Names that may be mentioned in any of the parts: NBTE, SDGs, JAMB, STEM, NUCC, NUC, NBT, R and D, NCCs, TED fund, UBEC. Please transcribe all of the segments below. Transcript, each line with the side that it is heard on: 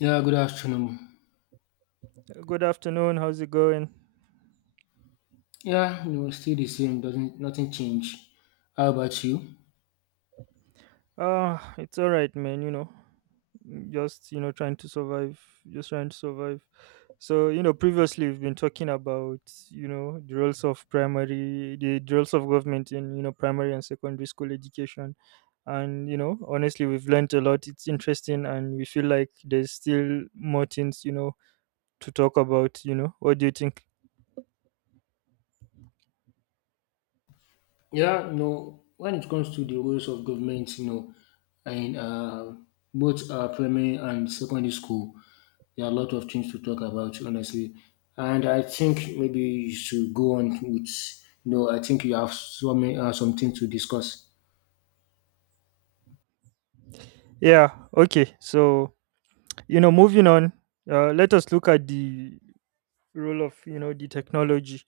left: Yeah, good afternoon.
right: Good afternoon. How's it going?
left: Yeah, no, still the same. Doesn't nothing change. How about you?
right: Ah, it's all right, man. Just trying to survive. Just trying to survive. So previously we've been talking about the roles of primary, the roles of government in primary and secondary school education, and honestly, we've learned a lot. It's interesting, and we feel like there's still more things to talk about. What do you think?
left: Yeah, no. When it comes to the roles of government, you know, in both primary and secondary school, there are a lot of things to talk about, honestly. And I think maybe you should go on with. You know, I think you have so many some things to discuss.
right: Yeah, okay. So, moving on, let us look at the role of, the technology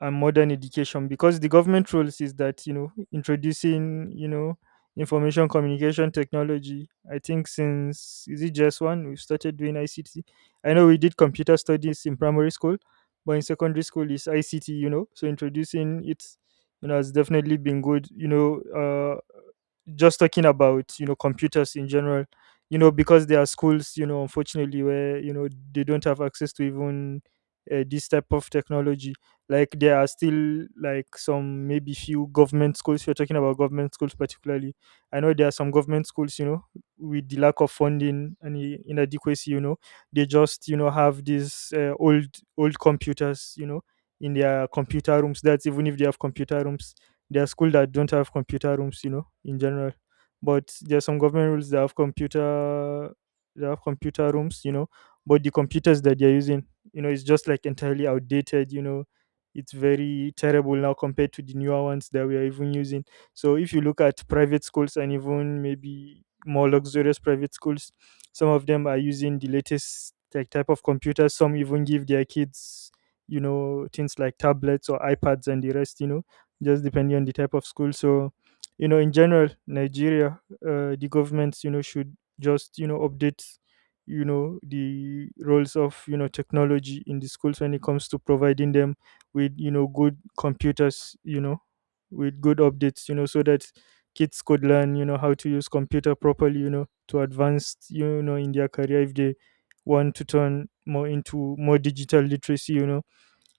right: and modern education because the government rules is that introducing information communication technology. I think since — is it just one? — we've started doing ICT. I know we did computer studies in primary school, but in secondary school is ICT, so introducing it has definitely been good, just talking about computers in general, because there are schools, unfortunately, where they don't have access to even this type of technology. Like there are still like some maybe few government schools. You're talking about government schools particularly. I know there are some government schools, with the lack of funding and inadequacy. They just have these old computers, in their computer rooms. That's even if they have computer rooms. There are schools that don't have computer rooms, you know, in general. But there's some government rules that have computer, that have computer rooms, you know. But the computers that they're using, you know, it's just like entirely outdated, you know. It's very terrible now compared to the newer ones that we are even using. So if you look at private schools and even maybe more luxurious private schools, some of them are using the latest like type of computers. Some even give their kids, you know, things like tablets or iPads and the rest, you know, just depending on the type of school. So, you know, in general, Nigeria, the governments, you know, should just, you know, update, you know, the roles of, you know, technology in the schools when it comes to providing them with, you know, good computers, you know, with good updates, you know, so that kids could learn, you know, how to use computer properly, you know, to advance, you know, in their career if they want to turn more into more digital literacy, you know,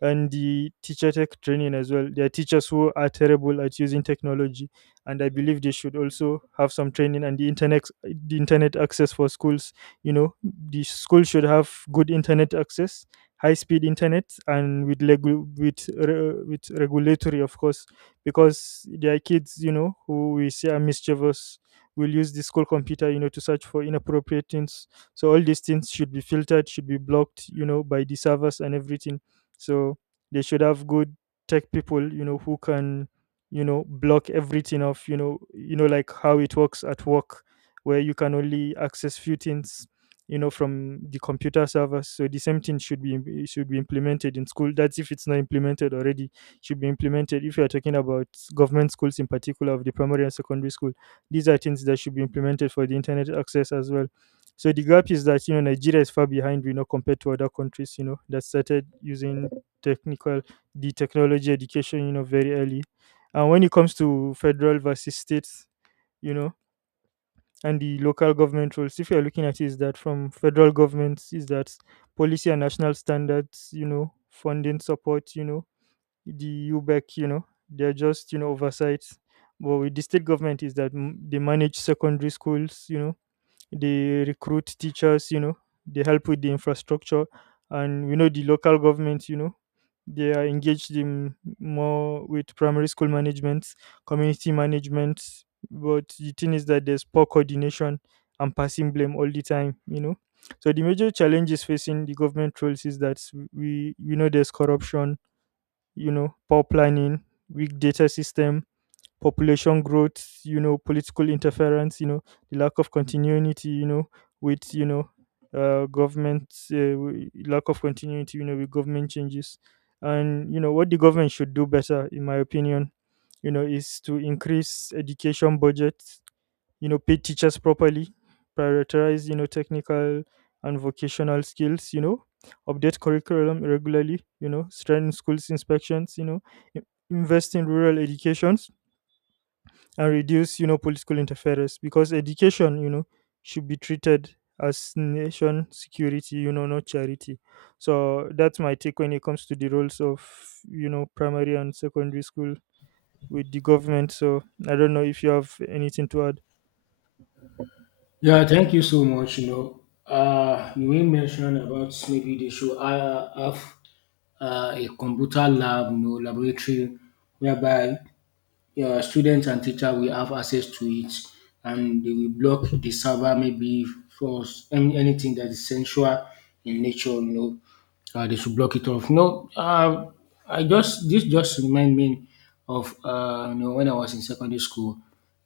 right: and the teacher tech training as well. There are teachers who are terrible at using technology, and I believe they should also have some training, and the internet access for schools. You know, the school should have good internet access, high speed internet, and with regulatory, of course, because there are kids, you know, who we see are mischievous. Will use the school computer, you know, to search for inappropriate things. So all these things should be filtered, should be blocked, you know, by the servers and everything. So they should have good tech people, you know, who can, you know, block everything off, you know, like how it works at work, where you can only access few things, you know, from the computer servers. So the same thing should be implemented in school. That's if it's not implemented already. Should be implemented if you are talking about government schools in particular of the primary and secondary school. These are things that should be implemented for the internet access as well. So the gap is that, you know, Nigeria is far behind, you know, compared to other countries, you know, that started using technical, the technology education, you know, very early. And when it comes to federal versus states, you know, and the local government roles, if you're looking at it, is that from federal governments is that policy and national standards, you know, funding support, you know, the ubec, you know, they're just, you know, oversights. But with the state government is that they manage secondary schools, you know, they recruit teachers, you know, they help with the infrastructure. And we know the local government, you know, they are engaged in more with primary school management, community management. But the thing is that there's poor coordination and passing blame all the time, you know. So the major challenges facing the government roles is that we know there's corruption, you know, poor planning, weak data system, population growth, you know, political interference, you know, the lack of continuity, you know, with, you know, lack of continuity, you know, with government changes. And, you know, what the government should do better, in my opinion, you know, is to increase education budgets, you know, pay teachers properly, prioritize, you know, technical and vocational skills, you know, update curriculum regularly, you know, strengthen schools inspections, you know, i- invest in rural education and reduce, you know, political interference, because education, you know, should be treated as nation security, you know, not charity. So that's my take when it comes to the roles of, you know, primary and secondary school with the government. So I don't know if you have anything to add.
left: Yeah, thank you so much. You know, you may mention about maybe they should have a computer lab, you know, laboratory, whereby students and teacher will have access to it, and they will block the server maybe for any, anything that is sensual in nature. You know, they should block it off. No, I just this just remind me of you know when I was in secondary school.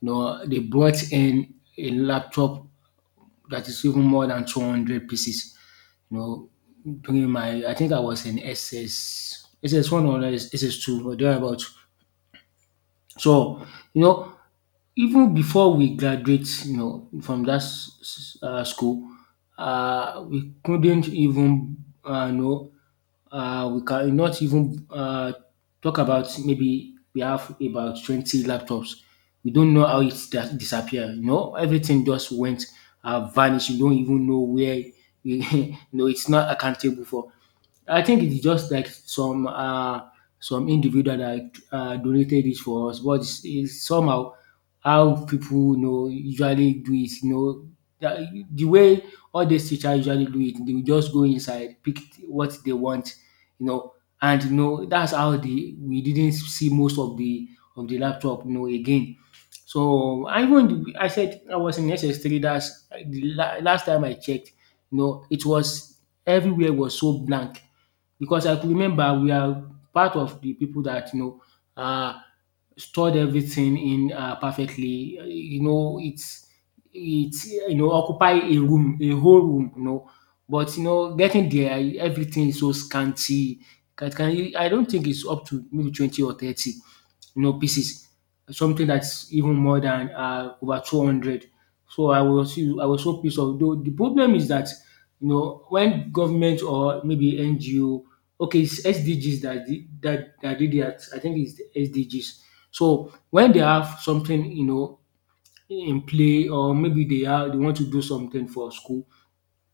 left: You know, they brought in a laptop that is even more than 200 pieces, you know, during my I think I was in SS SS1 or SS2 or thereabout. So, you know, even before we graduate, you know, from that school, we couldn't even uh, you know we cannot even talk about maybe we have about 20 laptops. We don't know how it that disappeared. You know, everything just went vanished. You don't even know where you know it's not accountable for. I think it's just like some individual that donated it for us, but it's somehow how people you know usually do it. You know that, the way all these teachers usually do it, they will just go inside, pick what they want, you know, and you know that's how the we didn't see most of the laptop, you know, again. So I said I was in SS3. That's the last time I checked. You know, it was everywhere was so blank because I could remember we are part of the people that you know stored everything in perfectly. You know, it's you know occupy a room, a whole room. You know, but you know, getting there, everything is so scanty. Can you, I don't think it's up to maybe 20 or 30, you know, pieces. Something that's even more than over 200. So I was so pissed off. Though the problem is that you know when government or maybe NGO, okay, it's SDGs that did that. I think it's the SDGs. So when they have something, you know, in play or maybe they want to do something for school,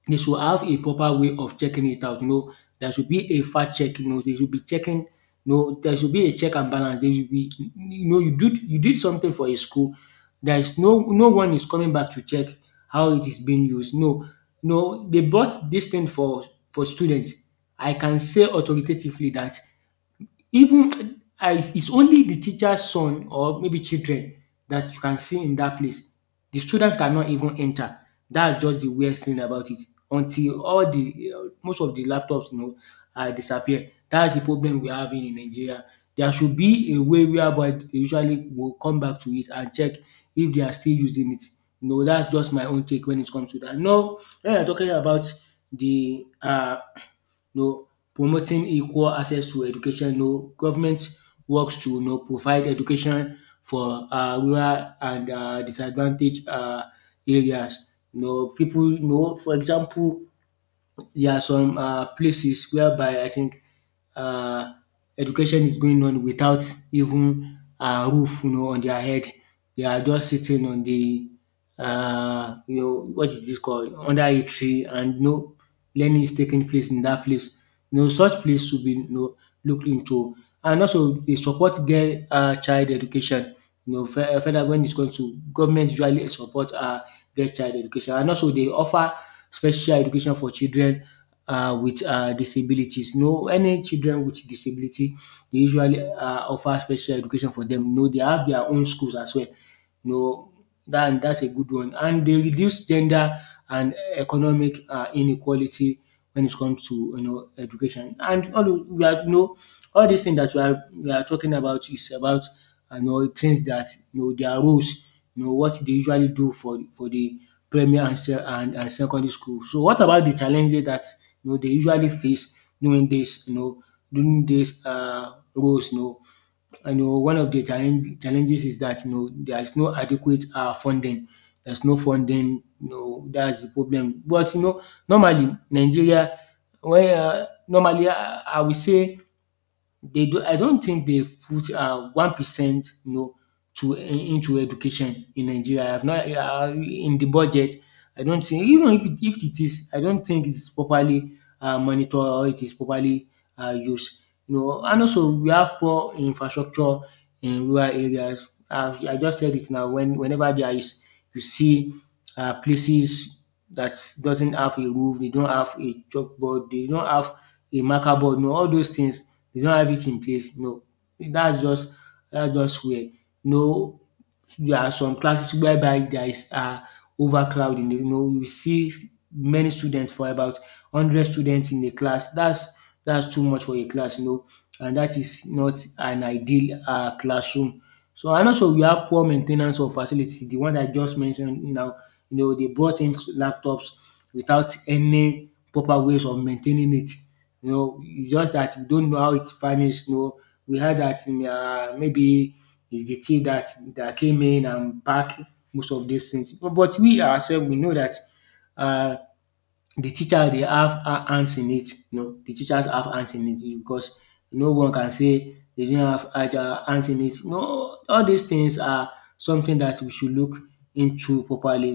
left: they should have a proper way of checking it out. You know, there should be a fact check. You know, they should be checking. You know, there should be a check and balance. There should be, you know, you did something for a school. There is no one is coming back to check how it is being used. No, no, they bought this thing for students. I can say authoritatively that even, ah, it's only the teacher's son or maybe children that you can see in that place. The student cannot even enter. That's just the weird thing about it. Until all the most of the laptops, you know, ah, disappear. That's the problem we are having in Nigeria. There should be a way whereby they usually will come back to it and check if they are still using it. No, that's just my own take when it comes to that. No, when you're talking about the. No, promoting equal access to education. No, government works to, you know, provide education for rural and disadvantaged areas. No, people, you know, for example, there are some places whereby I think um education is going on without even a roof, you know, on their head. They are just sitting on the you know what is this called under a tree and no learning is taking place in that place. You know, such place should be, you know, looked into, and also they support girl, child education. You know, fe further, when it comes to government usually support, girl child education, and also they offer special education for children with disabilities. No, any children with disability, they usually offer special education for them. No, they have their own schools as well, you know. Dat dat's a good one. And they reduce gender and economic, inequality when it comes to you know education. And all those we are you know all these things that we are talking about is about you know things that you know their roles, you know what they usually do for the primary and se and secondary school. So what about the challenges that you know they usually face during this, you know, during this, roles, you know? You know, one of the challenges is that you know there's no adequate funding. There's no funding. You know, that's the problem. But you know, normally Nigeria, when normally I would say they do, I don't think they put 1% you know, to into education in Nigeria. I have not in the budget. I don't think even if it is, I don't think it's properly monitored or it is properly used. You know, and also we have poor infrastructure in rural areas. I just said it now. When whenever there is, you see places that doesn't have a roof, they don't have a chalkboard, they don't have a marker board, you know, all those things they don't have it in place. No, that's just that's just weird. No, there are some classes whereby there is overcrowding. You know, you see many students for about hundred students in a class. That's too much for a class, you know, and that is not an ideal classroom. So and also we have poor main ten ance of facility. The one I just mentioned now, you know, they brought in laptops without any proper ways of maintaining it. You know, it's just that we don't know how it vanished. You know, we heard that in maybe it's the team that came in and back most of these things. But we ourselves we know that uh, the teacher they have hands in it, you know, the teachers have hands in it because no one can say they didn't have hands in it. No, all these things are something that we should look into properly,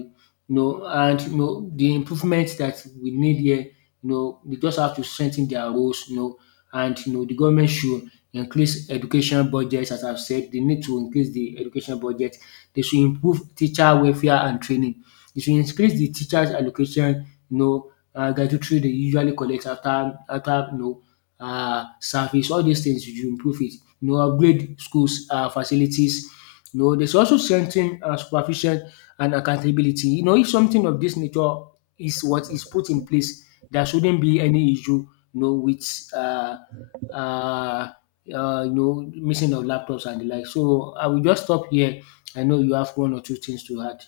left: you know, and you know, the improvement that we need here, you know, they just have to strengthen their roles, you know, and you know, the government should increase education budgets. As I've said, they need to increase the education budget. They should improve teacher welfare and training. They should increase the teachers allocation, you know, gratitude they usually collect after you know service. All these things you improve it. You know, upgrade schools facilities. You know, there's also strengthen supervision and accountability. You know, if something of this nature is what is put in place, there shouldn't be any issue. You know, with uh, uh, you know missing of laptops and the like. So I will just stop here. I know you have one or two things to add.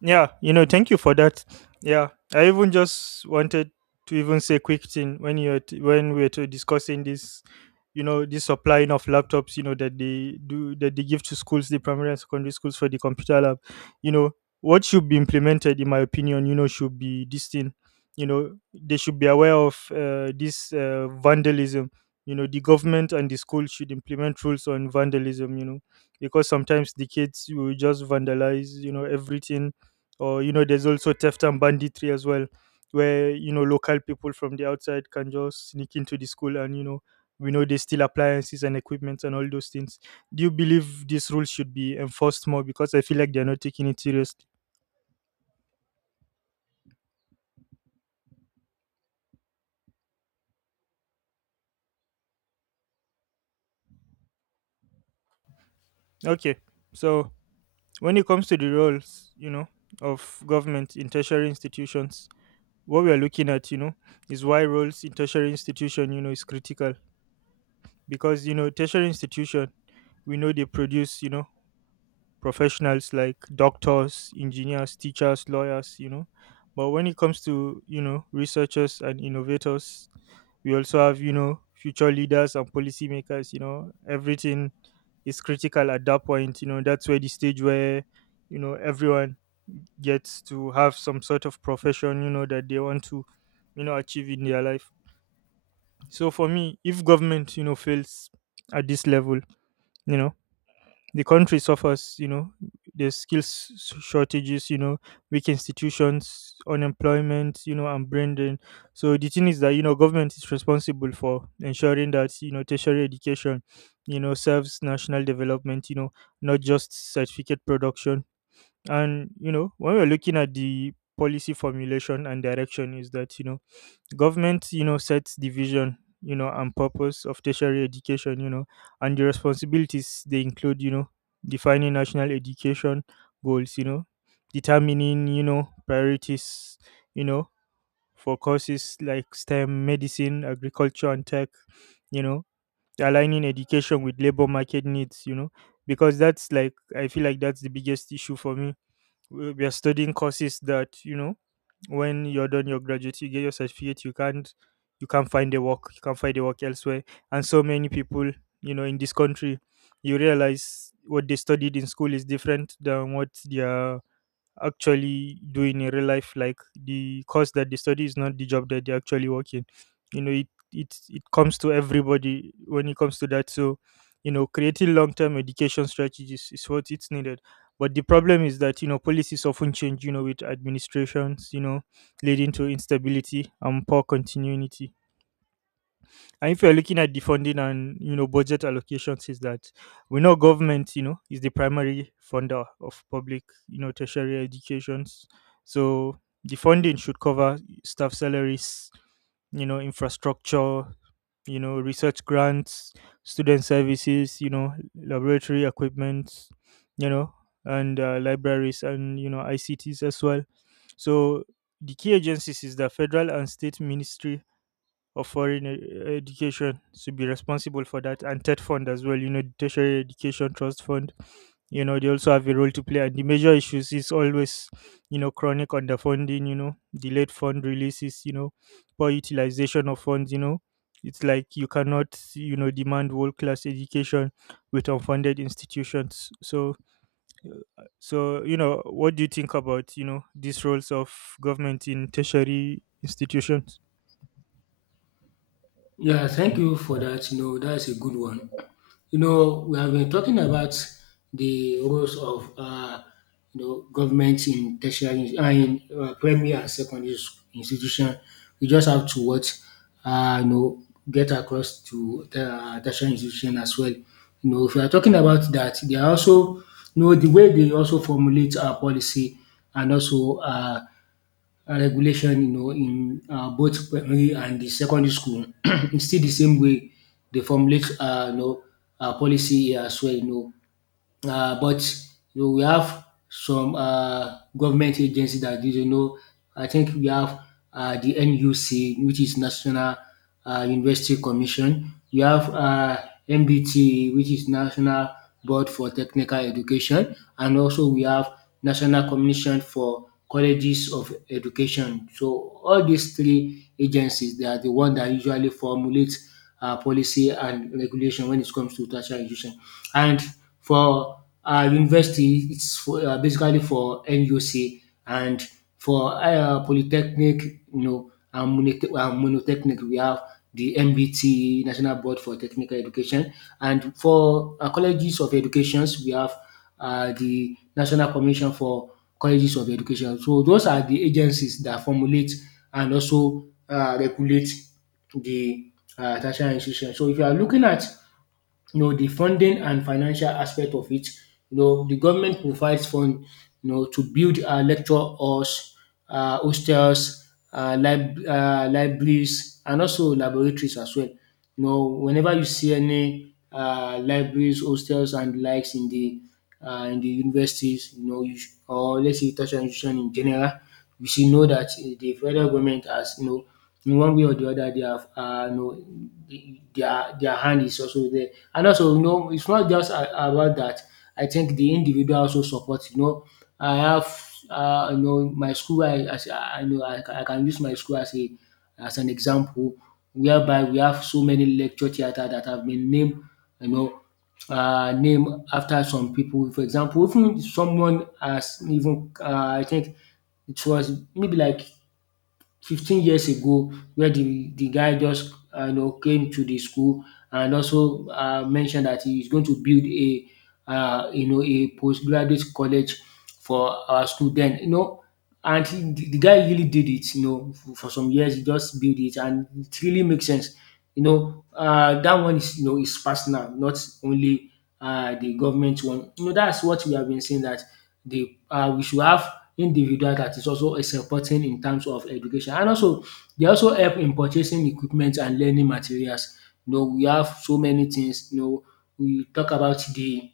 right: Yeah, you know, thank you for that. Yeah, I even just wanted to even say quick thing when we were to discussing this, you know, this supplying of laptops, you know, that they do, that they give to schools, the primary and secondary schools for the computer lab. You know, what should be implemented, in my opinion, you know, should be this thing. You know, they should be aware of this vandalism. You know, the government and the school should implement rules on vandalism. You know, because sometimes the kids will just vandalize, you know, everything, or you know, there's also theft and banditry as well, where, you know, local people from the outside can just sneak into the school, and, you know, we know they steal appliances and equipment and all those things. Do you believe these rules should be enforced more, because I feel like they're not taking it seriously? Okay. So when it comes to the roles, you know, of government in tertiary institutions, what we are looking at, you know, is why roles in tertiary institution, you know, is critical. Because, you know, tertiary institution, we know they produce, you know, professionals like doctors, engineers, teachers, lawyers, you know. But when it comes to, you know, researchers and innovators, we also have, you know, future leaders and policymakers, you know, everything is critical at that point, you know, that's where the stage where, you know, everyone gets to have some sort of profession, you know, that they want to, you know, achieve in their life. So for me, if government, you know, fails at this level, you know, the country suffers, you know, there's skills shortages, you know, weak institutions, unemployment, you know, and brain drain. So the thing is that, you know, government is responsible for ensuring that, you know, tertiary education, you know, serves national development, you know, not just certificate production. And, you know, when we're looking at the policy formulation and direction, is that, you know, government, you know, sets the vision, you know, and purpose of tertiary education, you know, and the responsibilities they include, you know, defining national education goals, you know, determining, you know, priorities, you know, for courses like stem, medicine, agriculture and tech, you know, aligning education with labor market needs, you know. Because that's like, I feel like that's the biggest issue for me. We are studying courses that, you know, when you're done, your graduate, you get your certificate, you can't, you can't find a work, you can't find a work elsewhere. And so many people, you know, in this country, you realize what they studied in school is different than what their actually doing in a real life. Like the course that they study is not the job that they actually work in, you know. It comes to everybody when it comes to that. So, you know, creating long-term education strategies is what it's needed. But the problem is that, you know, policies often change, you know, with administrations, you know, leading to instability and poor continuity. And if you're looking at the funding and, you know, budget allocations, is that we know government, you know, is the primary funder of public, you know, tertiary educations. So the funding should cover staff salaries, you know, infrastructure, you know, research grants, student services, you know, laboratory equipment, you know, and libraries and, you know, ICTs as well. So the key agencies is the federal and state ministry of education to be responsible for that, and TED fund as well, you know, the tertiary education trust fund. You know, they also have a role to play, and the major issues is always, you know, chronic underfunding, you know, delayed fund releases, you know, poor utilization of funds. You know, it's like you cannot, you know, demand world class education with unfunded institutions. So so you know, what do you think about, you know, these roles of government in tertiary institutions?
left: Yeah, thank you for that. You know, that's a good one. You know, we have been talking about the roles of you know government in tertiary in primary and secondary institution. We just have to what you know get across to the tertiary institution as well. You know, if we are talking about that, they are also you know the way they also formulate our policy and also regulation, you know, in both primary and the secondary school, it's still the same way they formulate, you know, policy here as well, you know. But you know, we have some government agency that is, you know, I think we have the NUC, which is National University Commission. We have MBT, which is National Board for Technical Education, and also we have National Commission for Colleges of Education. So all these three agencies, they are the one that usually formulate policy and regulation when it comes to tertiary education. And for university, it's for, basically for NUC, and for polytechnic, you know, and monotechnic, we have the NBT National Board for Technical Education, and for colleges of educations, we have the National Commission for Colleges of Education. So those are the agencies that formulate and also regulate the tertiary institution. So if you are looking at the funding and financial aspect of it. The government provides fund, to build lecture halls, hostels, libraries, and also laboratories as well. You know, whenever you see any libraries, hostels, and likes in the universities, or let's say tertiary institution in general, we should know that the federal government has, in one way or the other they have their hand is also there. And also, it's not just about that. I think the individual also supports. I have my school. I as I know I, ca- I can use my school as a as an example, whereby we have so many lecture theater that have been named, you know name after some people. For example, even someone as even, I think it was maybe like 15 years ago, where the guy just came to the school and also mentioned that he is going to build a a postgraduate college for our student. And the guy really did it. For some years he just built it, and it really makes sense. That one is, is personal, not only the government one. That's what we have been saying, that the we should have individual that is also a supporting in terms of education. And also they also help in purchasing equipment and learning materials. We have so many things. We talk about the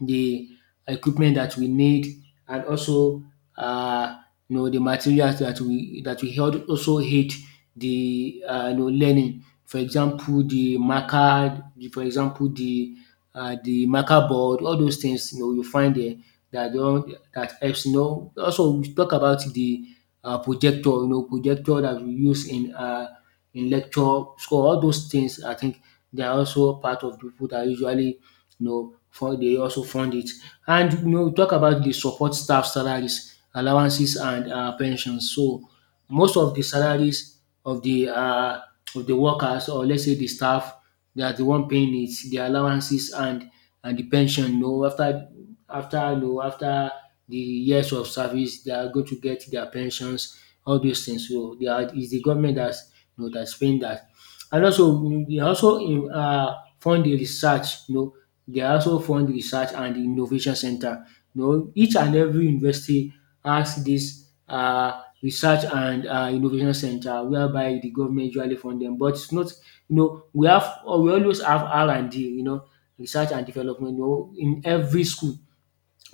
left: the equipment that we need, and also um the materials that we help also aid the, learning. For example, for example, the marker board, all those things. You find dem that dey all dat helps. Also we talk about the projector, projector that we use in lecture. So all those things, I think they are also part of people that usually, you know for they also fund it. And we talk about the support staff salaries, allowances, and pensions. So most of the salaries of the, of the workers, or let's say the staff, they are the one paying it, the allowances and the pension. You know, after the years of service, they are going to get their pensions, all those things. So they are is the government that's, that's paying that. And also, we also fund the research. You know, they also fund research and innovation center. You know, each and every university has this research and innovation center, whereby the government usually fund them. But it's not, we always have R and D, you know, research and development. You know, in every school,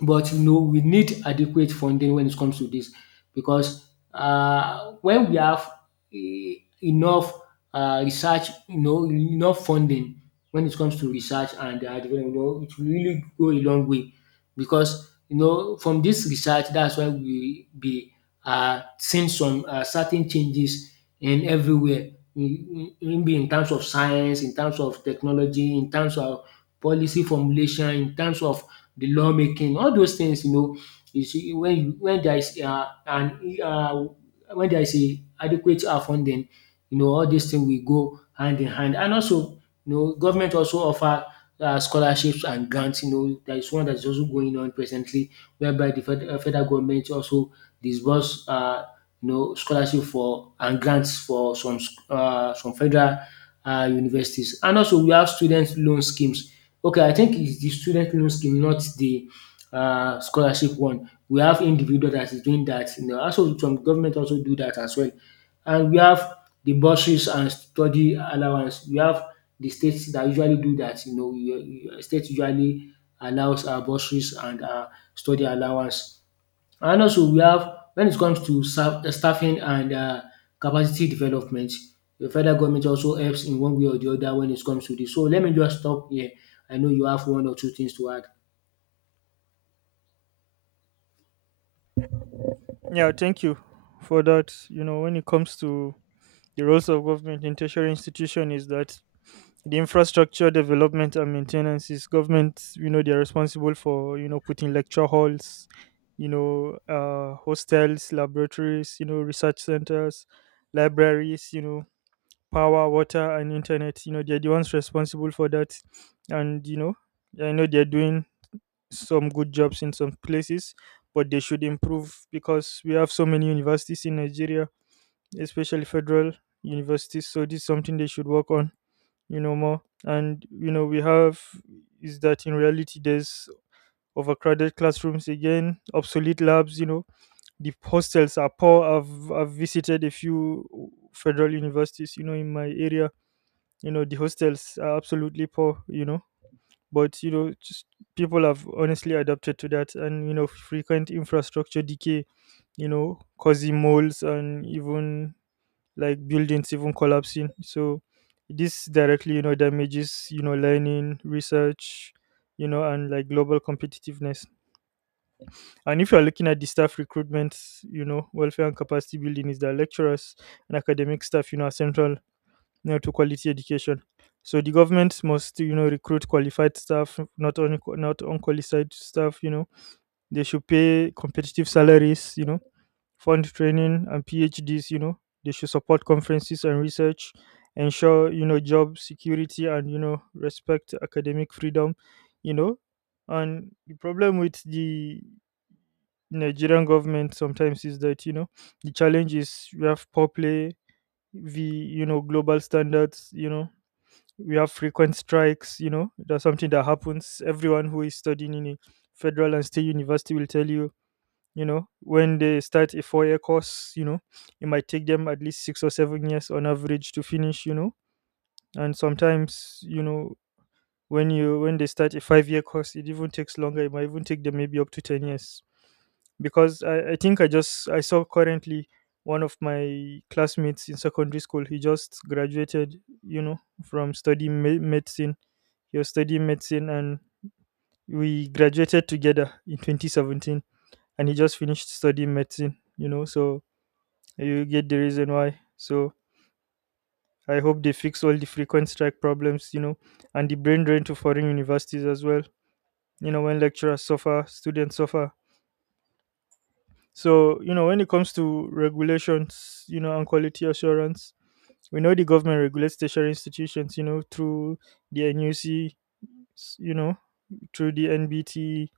left: but you know, we need adequate funding when it comes to this, because when we have enough research, you know, enough funding when it comes to research and development, you know, it will really go a long way. Because you know, from this research, that's why we be seeing some certain changes in everywhere, in terms of science, in terms of technology, in terms of policy formulation, in terms of the lawmaking, all those things. You know, you see when you when there is an when there is a adequate funding, you know, all these things will go hand in hand. And also, you know, government also offer scholarships and grants. You know, there is one that is also going on presently, whereby federal government also disburse scholarship for and grants for some federal universities. And also, we have student loan schemes. Okay, I think it's the student loan scheme, not the scholarship one. We have individual that is doing that. You know, also some government also do that as well. And we have the bursaries and study allowance. We have the states that usually do that. You- state usually allows bursaries and study allowance. And also we have when it comes to serve staffing and capacity development, the federal government also helps in one way or the other when it comes to this. So let me just stop here. I know you have one or two things to add.
right: Yeah, thank you for that. You know, when it comes to the roles of government in tertiary institution, is that the infrastructure development and maintenance is government, you know, they're responsible for, you know, putting lecture halls, you know, uh, hostels, laboratories, you know, research centers, libraries, you know, power, water and internet. You know, they're the ones responsible for that. And, you know, I know they're doing some good jobs in some places, but they should improve, because we have so many universities in Nigeria, especially federal universities. So this is something they should work on, you know, more. And you know, we have is that in reality there's overcrowded classrooms again, obsolete labs, you know, the hostels are poor. I've visited a few federal universities, you know, in my area. You know, the hostels are absolutely poor, you know, but you know just people have honestly adapted to that. And you know, frequent infrastructure decay, you know, causing moulds and even like buildings even collapsing. So this directly, you know, damages, you know, learning, research, you know, and like global competitiveness. And if you're looking at the staff recruitment, you know, welfare and capacity building, is that lecturers and academic staff, you know, are central, you know, to quality education. So the government must, you know, recruit qualified staff, not only not unqualified staff. You know, they should pay competitive salaries. You know, fund training and PhDs. You know, they should support conferences and research, ensure, you know, job security, and you know, respect academic freedom. You know, and the problem with the Nigerian government sometimes is that you know, the challenge is we have poor play, the you know, global standards. You know, we have frequent strikes, you know, that's something that happens. Everyone who is studying in a federal and state university will tell you, you know, when they start a 4 year course, you know, it might take them at least 6 or 7 years on average to finish, you know. And sometimes, you know, when you when they start a 5-year course, it even takes longer. It might even take them maybe up to 10 years. Because I think I saw currently one of my classmates in secondary school. He just graduated, you know, from medicine. He was studying medicine, and we graduated together in 2017. And he just finished studying medicine, you know. So you get the reason why. So I hope they fix all the frequent strike problems, you know, and the brain drain to foreign universities as well. You know, when lecturers suffer, students suffer. So, you know, when it comes to regulations, you know, and quality assurance, we know the government regulates tertiary institutions, you know, through the NUC, you know, through the NBT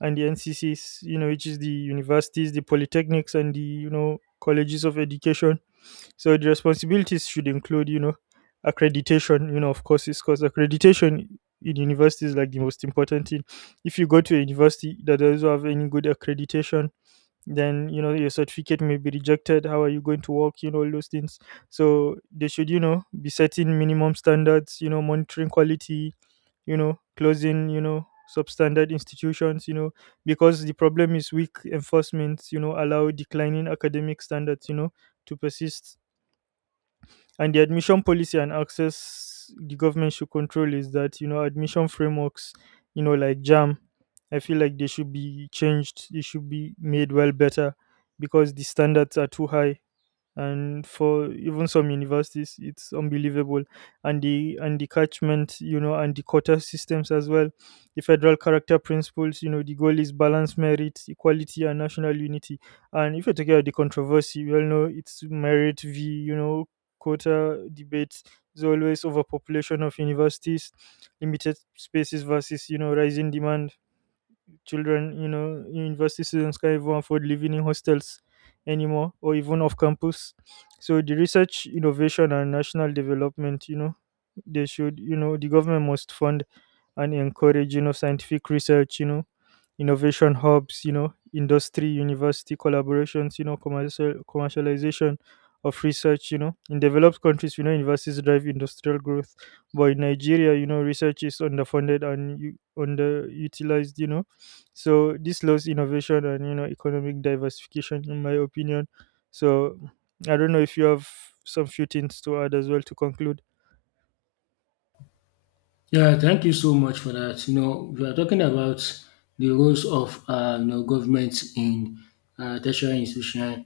right: and the NCCs, you know, which is the universities, the polytechnics, and the, you know, colleges of education. So the responsibilities should include, you know, accreditation, you know, of course, because accreditation in university is like the most important thing. If you go to a university that doesn't have any good accreditation, then you know, your certificate may be rejected. How are you going to work, you know, all those things? So they should, you know, be setting minimum standards, you know, monitoring quality, you know, closing, you know, substandard institutions, you know, because the problem is weak enforcement, you know, allow declining academic standards, you know, to persist. And the admission policy and access the government should control, is that you know, admission frameworks, you know, like jam I feel like they should be changed. They should be made well better, because the standards are too high. And for even some universities, it's unbelievable. And the and the catchment, you know, and the quota systems as well, the federal character principles, you know, the goal is balance, merit, equality and national unity. And if you're talking about the controversy, we all know it's merit v, you know, quota debates. There's always overpopulation of universities, limited spaces versus, you know, rising demand. Children, you know, university students can't even afford living in hostels anymore, or even off campus. So the research, innovation, and national development, you know, they should, you know, the government must fund and encourage, you know, scientific research, you know, innovation hubs, you know, industry, university collaborations, you know, commercialization of research, you know. In developed countries, you know, universities drive industrial growth. But in Nigeria, you know, research is underfunded and underutilized, you know, so this slows innovation and you know, economic diversification, in my opinion. So I don't know if you have some few things to add as well to conclude.
left: Yeah, thank you so much for that. You know, we are talking about the roles of, government in tertiary institution.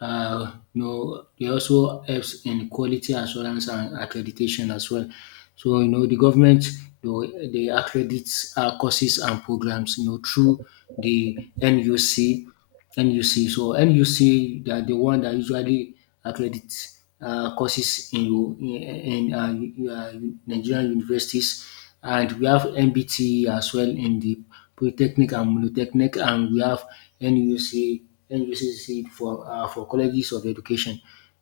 left: You know, they also helps in quality assurance and accreditation as well. So you know, the government, they accredit courses and programs. You know, through the NUC. So NUC, they are the one that usually accredit courses in u- Nigerian universities. And we have NBTE as well in the polytechnic, and we have NUC NUCC for colleges of education.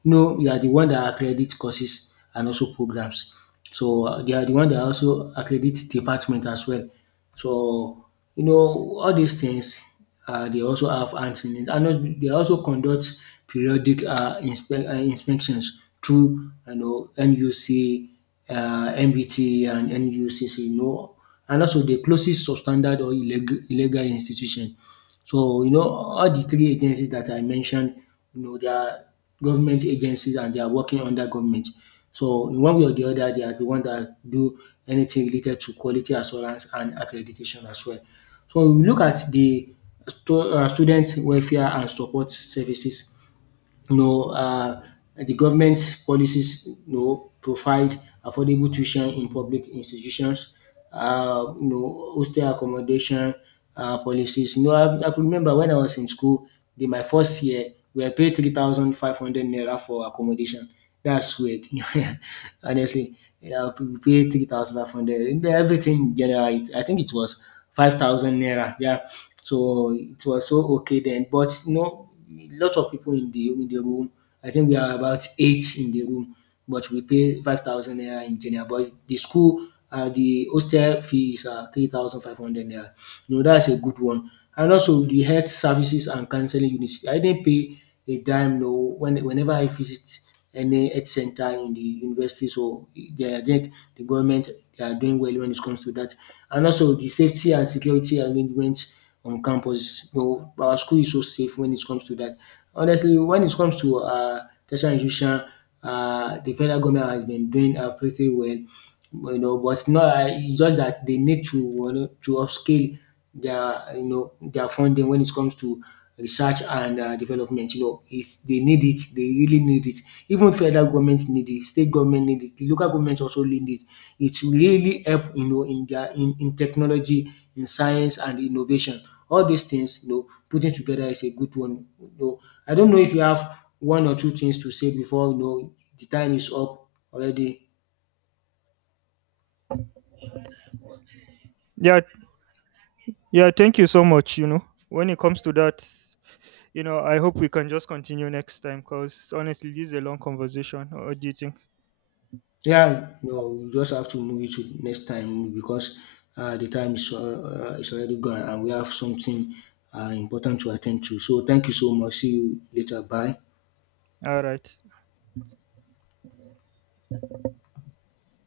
left: You know, they are the one that accredit courses and also programs. So they are the one that also accredit department as well. So you know, all these things, they also have hands in it. And also, they also conduct periodic inspections through, you know, NUC, MBT, and NUCC. You know, and also the closest substandard or illegal institution. So you know, all the three agencies that I mentioned, you know, they are government agencies and they are working under government. So in one way or the other, they are the one that do anything related to quality assurance and accreditation as well. So we look at the student welfare and support services. You know, the government policies, you know, provide affordable tuition in public institutions, you know, hostel accommodation policies. You know, I could remember when I was in school, in my first year, we were paid 3,500 naira for accommodation. That's weird, honestly. Yeah, we paid 3,500. Everything in general, I think it was 5,000 naira. Yeah. So it was so okay then. But, you know, a lot of people in the room. I think we are about eight in the room, but we pay 5,000 naira in general. But the school, the hostel fee is, 3,500 naira. You know, that's a good one. And also the health services and counselling unit. I didn't pay a dime, no, when whenever I visit any health center in the university. So they are yet, the government, they are doing well when it comes to that. And also the safety and security arrangements on campus. You know, our school is so safe when it comes to that. Honestly, when it comes to tertiary institution, the federal government has been doing pretty well, you know. But it's not, it's just that they need to, you know, to upscale their, their funding when it comes to research and development. You know, it's they need it, they really need it. Even federal government need it, state government need it, the local government also need it. It will really help, you know, in their in technology, in science and innovation. All these things, you know, putting together is a good one. You know, I don't know if you have one or two things to say before, you know, the time is up already.
right: Yeah, yeah, thank you so much. You know, when it comes to that, you know, I hope we can just continue next time, because honestly this is a long conversation. What do you think?
left: Yeah, no, you just have to move it to next time because the time is already gone, and we have something important to attend to. So thank you so much. See you later. Bye.
right: All right.